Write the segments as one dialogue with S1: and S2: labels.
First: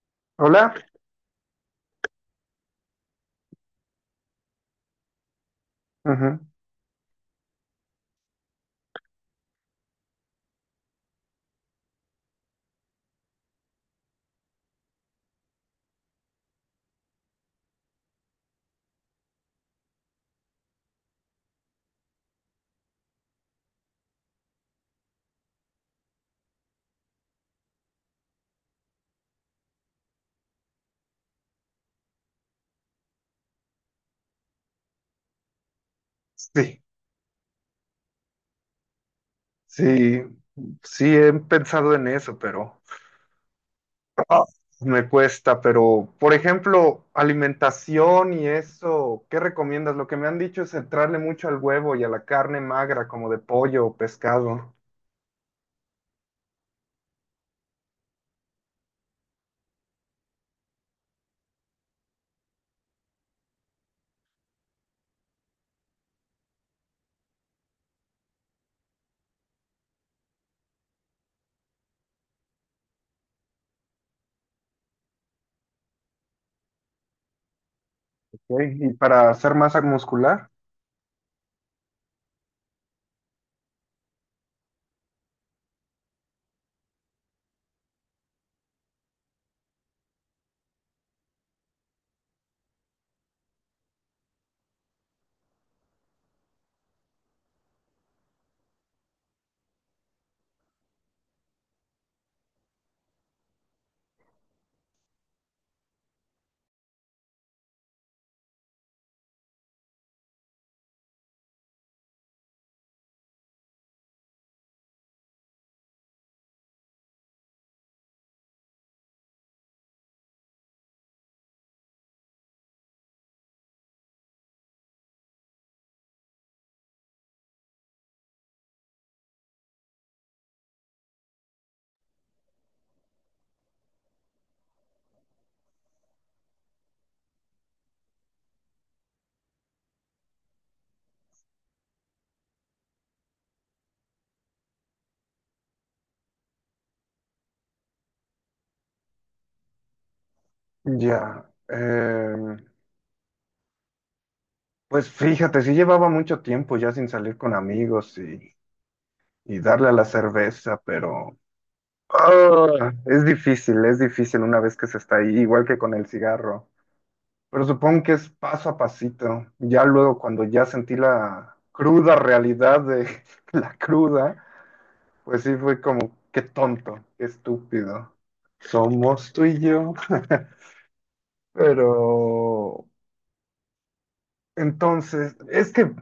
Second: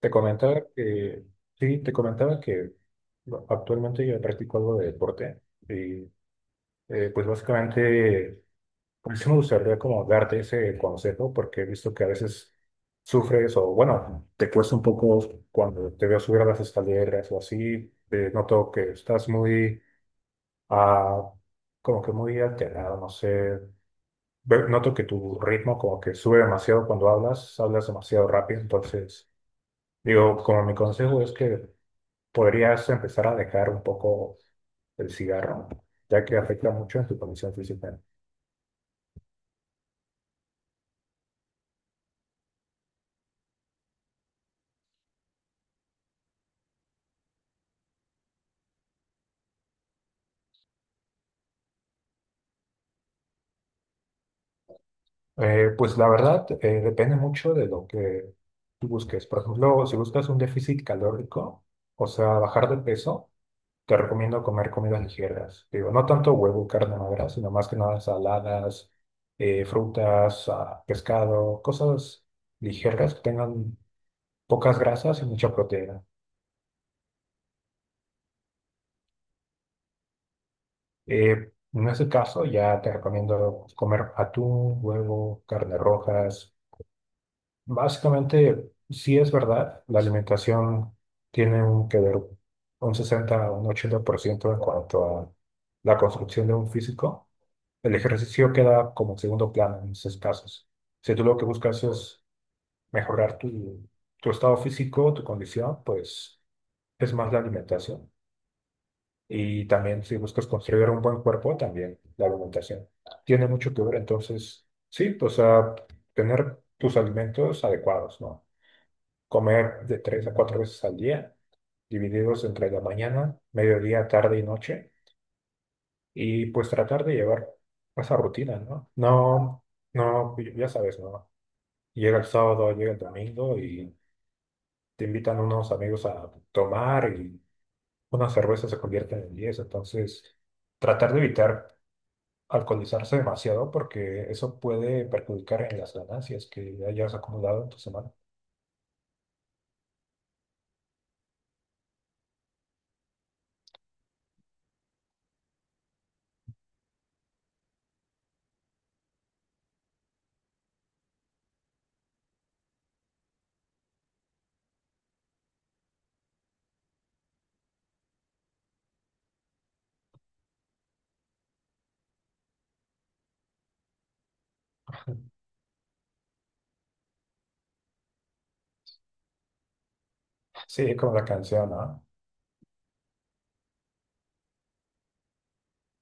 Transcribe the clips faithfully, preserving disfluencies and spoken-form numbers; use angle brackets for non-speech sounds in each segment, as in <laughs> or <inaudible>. S1: Te comentaba
S2: Hola.
S1: que, sí, te comentaba que bueno, actualmente yo practico algo de deporte y
S2: Ujú.
S1: eh, pues básicamente, pues sí me gustaría como darte ese consejo porque he visto que a veces sufres o bueno, te cuesta un poco cuando te veo subir a las escaleras o así, eh, noto que estás muy, ah, como que muy alterado, no sé, Ve- noto que tu ritmo como que sube demasiado cuando hablas, hablas demasiado rápido, entonces digo, como mi consejo es que podrías empezar a dejar un poco el cigarro, ya que afecta
S2: Sí,
S1: mucho en tu condición física.
S2: sí, sí he pensado en eso, pero <laughs> ah, me cuesta. Pero, por ejemplo, alimentación y eso, ¿qué recomiendas? Lo que me han dicho es entrarle mucho al huevo y a la carne magra, como de pollo o pescado.
S1: Eh, pues la verdad, eh, depende mucho de lo que tú busques. Por ejemplo, si buscas un déficit calórico, o sea, bajar de peso, te recomiendo comer comidas ligeras. Digo, no tanto huevo, carne magra, sino más que nada saladas, eh, frutas, ah, pescado, cosas ligeras que tengan pocas grasas y mucha proteína.
S2: Ok, ¿y para hacer masa muscular?
S1: Eh, en ese caso, ya te recomiendo comer atún, huevo, carne rojas. Básicamente, sí es verdad, la alimentación tiene un que ver un sesenta a un ochenta por ciento en cuanto a la construcción de un físico. El ejercicio queda como segundo plano en esos casos. Si tú lo que buscas es mejorar tu, tu estado físico, tu condición, pues es más la alimentación. Y también si buscas construir un buen cuerpo, también la alimentación tiene mucho que ver. Entonces, sí, pues a tener tus alimentos adecuados, ¿no? Comer de tres a cuatro veces al día, divididos entre la mañana, mediodía, tarde y noche, y pues tratar de llevar esa rutina, ¿no? No, no, ya sabes, ¿no? Llega el sábado, llega el domingo y te invitan unos amigos a tomar y una cerveza se convierte en diez, entonces tratar de evitar alcoholizarse demasiado porque eso puede perjudicar en las ganancias que hayas acumulado en tu semana.
S2: Ya. Eh, pues fíjate, sí llevaba mucho tiempo ya sin salir con amigos y, y darle a la cerveza, pero. Ah, es difícil, es difícil una vez que se está ahí, igual que con el cigarro. Pero supongo que es paso a pasito. Ya luego, cuando ya sentí la cruda realidad de <laughs> la cruda, pues sí fue como, qué tonto, qué estúpido. Somos tú y yo. <laughs>
S1: Sí, como la canción,
S2: Pero
S1: ¿no?
S2: entonces, es que,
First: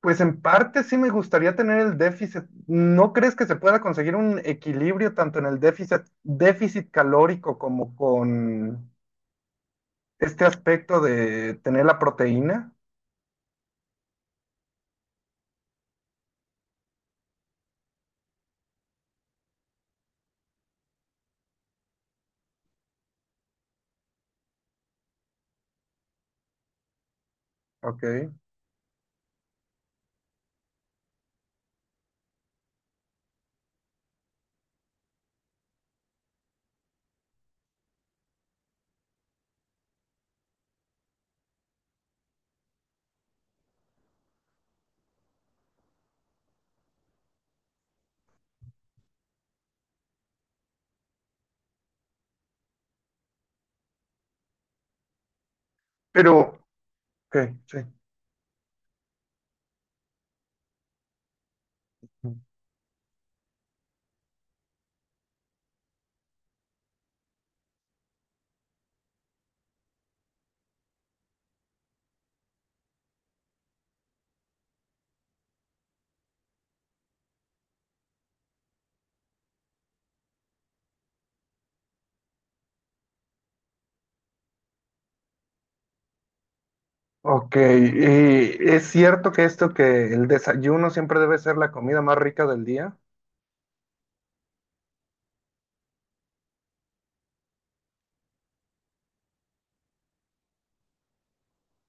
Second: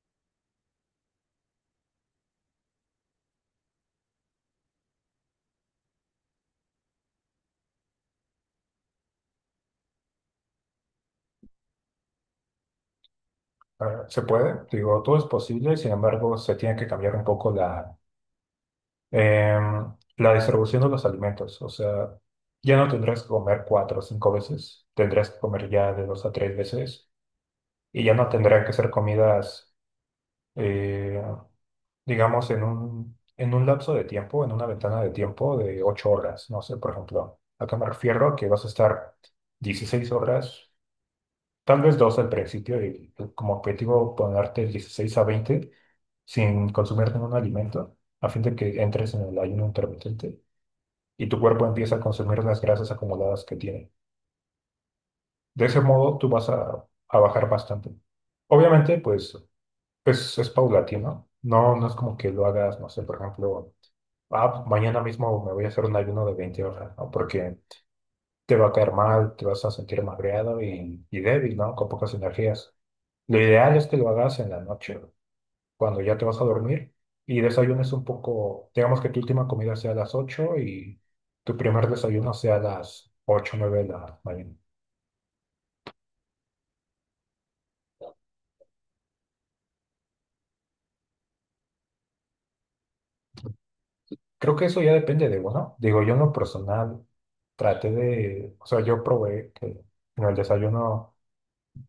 S2: pues en parte sí me gustaría tener el déficit. ¿No crees que se pueda conseguir un equilibrio tanto en el déficit, déficit calórico como con este aspecto de tener la proteína,
S1: Ah, se puede, digo, todo es posible, sin embargo, se tiene que cambiar un poco la, em, la distribución de los alimentos. O sea, ya no tendrás que comer cuatro o cinco veces, tendrás que comer ya de dos a tres veces y ya no
S2: ok,
S1: tendrán que ser comidas. eh, digamos, en un, en un lapso de tiempo, en una ventana de tiempo de ocho horas. No sé, por ejemplo, ¿a qué me refiero? Que vas a estar dieciséis horas, tal vez dos al principio, y como objetivo ponerte dieciséis a veinte sin consumir ningún alimento, a fin de que entres en el ayuno intermitente y tu cuerpo empieza a consumir las grasas acumuladas que tiene. De ese modo, tú vas
S2: pero,
S1: a, a bajar
S2: ok, sí.
S1: bastante. Obviamente, pues es, es paulatino. No, no es como que lo hagas, no sé, por ejemplo. Ah, pues mañana mismo me voy a hacer un ayuno de veinte horas, ¿no? Porque te va a caer mal, te vas a sentir magreado y, y débil, ¿no? Con pocas energías. Lo ideal es que lo hagas en la noche, cuando ya te vas a dormir y desayunes un poco, digamos que tu última comida sea a las ocho y tu primer desayuno sea a las ocho o nueve de la mañana.
S2: Ok, y es cierto que esto, que el desayuno siempre debe ser la comida más rica del día.
S1: Creo que eso ya depende de uno. Digo, yo en lo personal traté de, o sea, yo probé que en el desayuno,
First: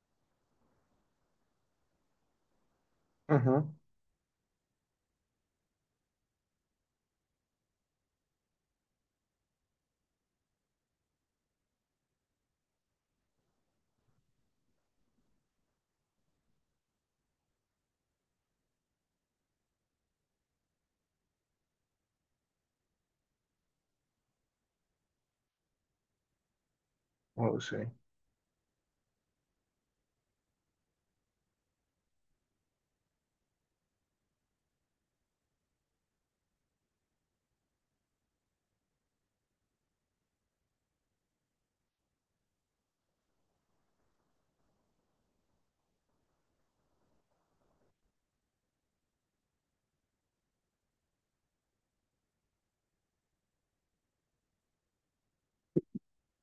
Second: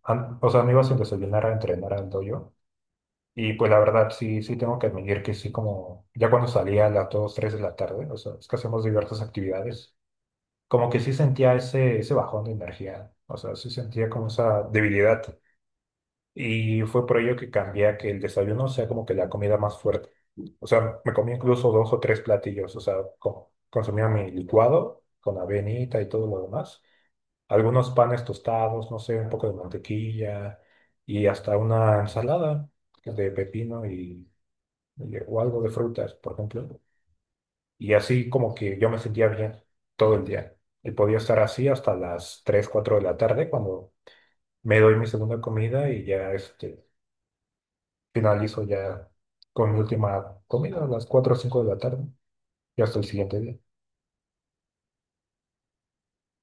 S1: an- o sea, me iba sin desayunar a entrenar al dojo. Y
S2: Ujú.
S1: pues la verdad, sí, sí tengo que admitir que sí, como ya cuando salía a las dos tres de la tarde, o sea, es que hacemos diversas actividades, como que sí sentía ese, ese bajón de energía, o sea, sí sentía como esa debilidad. Y fue por ello que cambié a que el desayuno sea como que la comida más fuerte. O sea, me comía incluso dos o tres platillos, o sea, co- consumía mi licuado con avenita y todo lo demás,
S2: Oh, sí.
S1: algunos panes tostados, no sé, un poco de mantequilla y hasta una ensalada de pepino y y- o algo de frutas, por ejemplo. Y así como que yo me sentía bien todo el día. Y podía estar así hasta las tres cuatro de la tarde cuando me doy mi segunda comida y ya este, finalizo ya con mi última comida a las cuatro o cinco de la tarde y hasta el siguiente día.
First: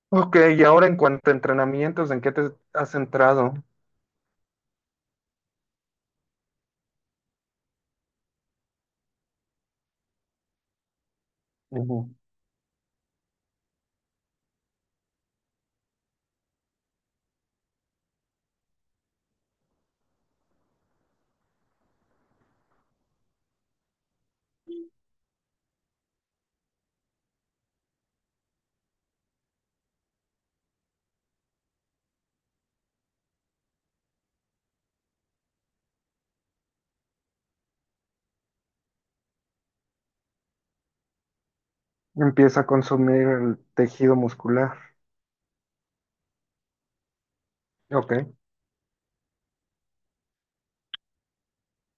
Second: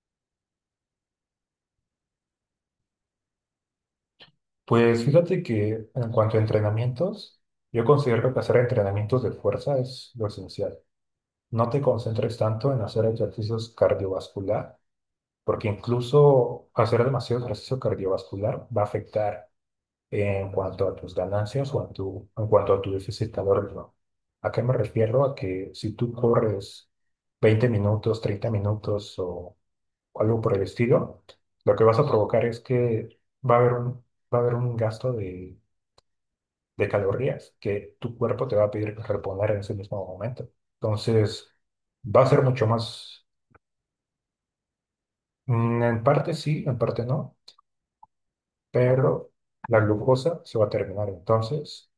S2: Ok, y ahora en cuanto a entrenamientos, ¿en qué te has centrado?
S1: Pues fíjate que en cuanto a entrenamientos, yo considero que hacer entrenamientos de fuerza es lo esencial. No te
S2: Ujú.
S1: concentres tanto en hacer ejercicios cardiovasculares porque incluso hacer demasiado ejercicio cardiovascular va a afectar en cuanto a tus ganancias o en tu, en cuanto a tu déficit calórico. ¿A qué me refiero? A que si tú corres veinte minutos, treinta minutos o algo por el estilo, lo que vas a provocar es que va a haber un, va a haber un gasto de, de calorías que tu cuerpo te va a pedir reponer en ese mismo momento. Entonces, va a ser
S2: Empieza
S1: mucho
S2: a consumir
S1: más,
S2: el tejido muscular.
S1: mm, en parte sí, en parte no,
S2: Ok,
S1: pero la glucosa se va a terminar. Entonces,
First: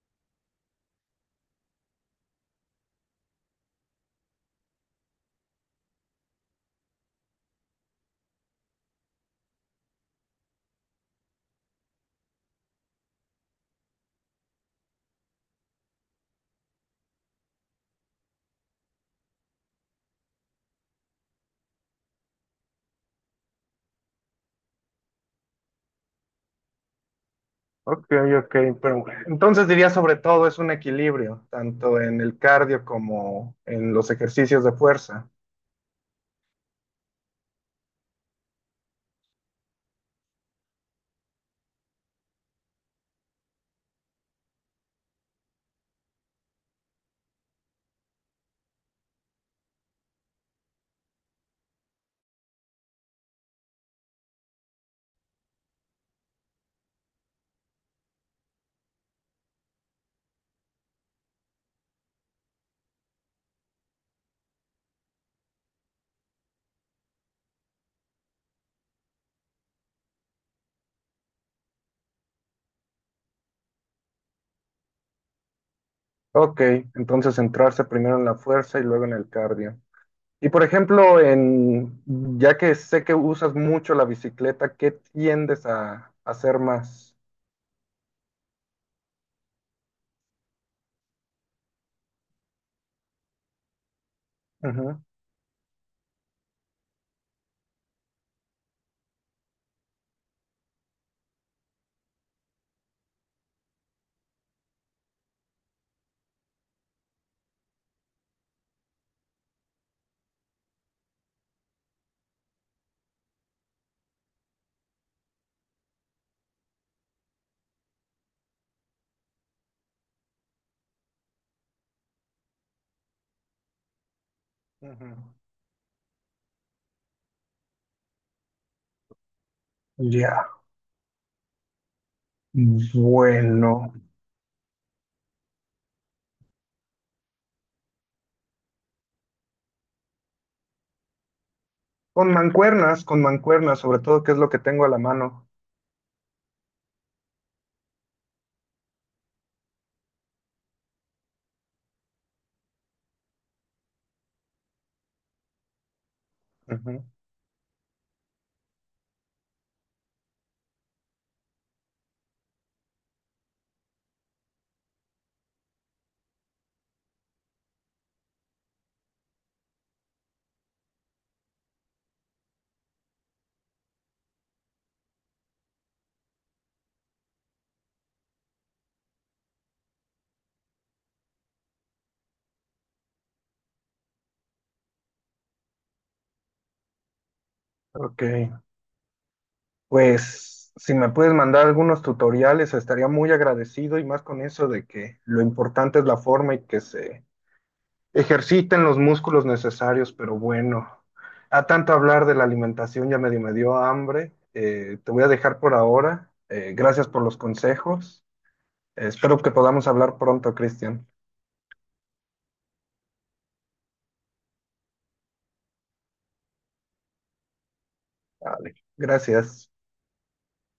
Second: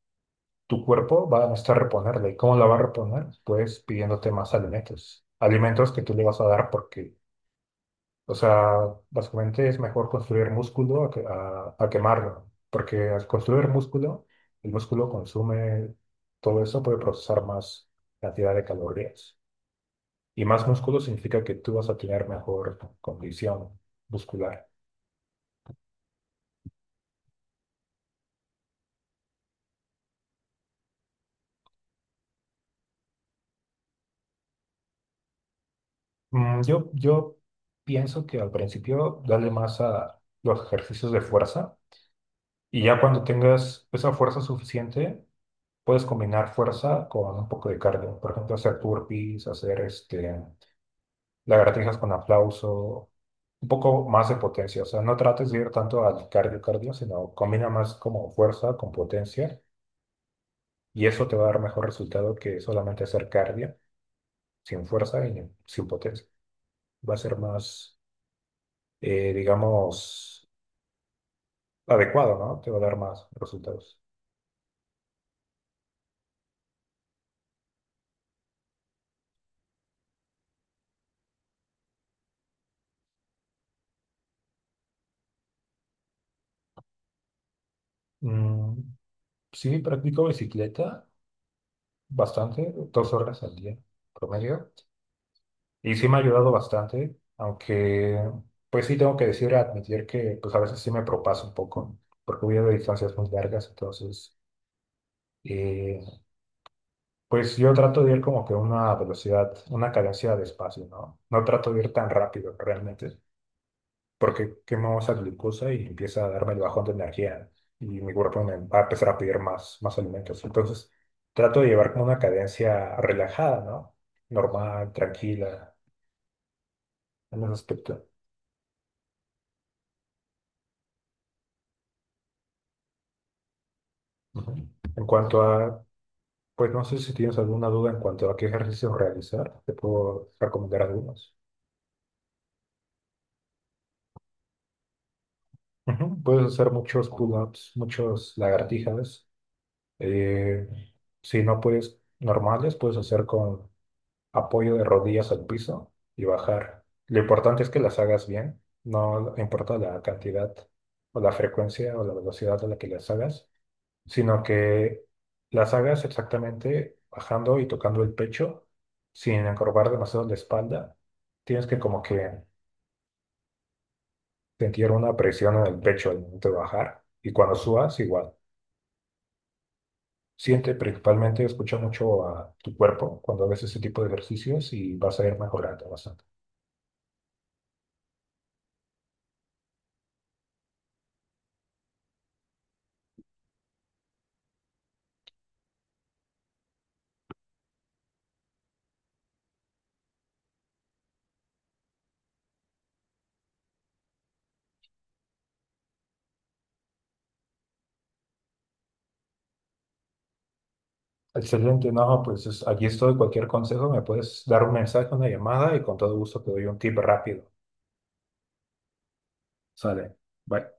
S1: tu cuerpo va a necesitar reponerla. ¿Y cómo la va a reponer? Pues pidiéndote más alimentos. Alimentos que tú le vas a dar porque, o sea, básicamente es mejor construir músculo a, que- a- a quemarlo. Porque al construir músculo, el músculo consume todo eso, puede procesar más cantidad de calorías. Y más músculo significa que tú vas a tener mejor condición muscular.
S2: ok, ok, pero entonces diría sobre todo es un equilibrio, tanto en el cardio como en los ejercicios de fuerza.
S1: Mm, Yo, yo pienso que al principio dale más a los ejercicios de fuerza y ya cuando tengas esa fuerza suficiente, puedes combinar fuerza con un poco de cardio. Por ejemplo, hacer burpees, hacer este, lagartijas con aplauso, un poco más de potencia. O sea, no trates de ir tanto al cardio cardio, sino combina más como fuerza con potencia y eso te va a dar mejor resultado que solamente hacer cardio sin fuerza y sin potencia. Va a ser más, eh, digamos adecuado, ¿no? Te va a dar más resultados.
S2: Ok, entonces centrarse primero en la fuerza y luego en el cardio. Y por ejemplo, en, ya que sé que usas mucho la bicicleta, ¿qué tiendes a, a hacer más?
S1: Mm, sí, practico bicicleta bastante, dos horas al día promedio,
S2: Ujú,
S1: y sí me ha ayudado bastante, aunque pues sí tengo que decir, admitir que pues a veces sí me propaso un poco, porque voy a distancias muy largas, entonces eh, pues yo trato de ir como que a una velocidad, una cadencia de espacio, ¿no? No trato de ir tan rápido realmente, porque quemo esa glucosa y empieza a darme el bajón de energía y mi cuerpo me va a empezar a pedir más, más alimentos. Entonces, trato de llevar como una cadencia relajada, ¿no? Normal,
S2: ujú.
S1: tranquila, en ese aspecto.
S2: Ya, bueno.
S1: Ujú. En cuanto a, pues no sé si tienes alguna duda en cuanto a qué ejercicios realizar, te puedo recomendar algunos.
S2: Con mancuernas, con mancuernas, sobre todo, que es lo que tengo a la mano.
S1: Ujú. Puedes hacer muchos pull-ups, muchos lagartijas. eh, si no puedes normales, puedes hacer con apoyo de rodillas al piso y bajar.
S2: Ujú.
S1: Lo importante es que las hagas bien, no importa la cantidad o la frecuencia o la velocidad a la que las hagas, sino que las hagas exactamente bajando y tocando el pecho sin encorvar demasiado la espalda. Tienes que como que sentir una presión en el pecho al momento de bajar y cuando subas igual. Siente principalmente, escucha mucho a tu cuerpo cuando haces ese tipo de ejercicios y vas a ir mejorando bastante.
S2: Ok, pues si me puedes mandar algunos tutoriales, estaría muy agradecido y más con eso de que lo importante es la forma y que se ejerciten los músculos necesarios, pero bueno, a tanto hablar de la alimentación ya medio me dio hambre. Eh, te voy a dejar por ahora. Eh, gracias por los consejos. Eh, espero que podamos hablar pronto, Cristian.
S1: Excelente, no, pues es- aquí estoy. Cualquier consejo me puedes dar un mensaje, una llamada y con todo gusto te doy un tip rápido.
S2: Vale. Gracias.
S1: Sale. Bye.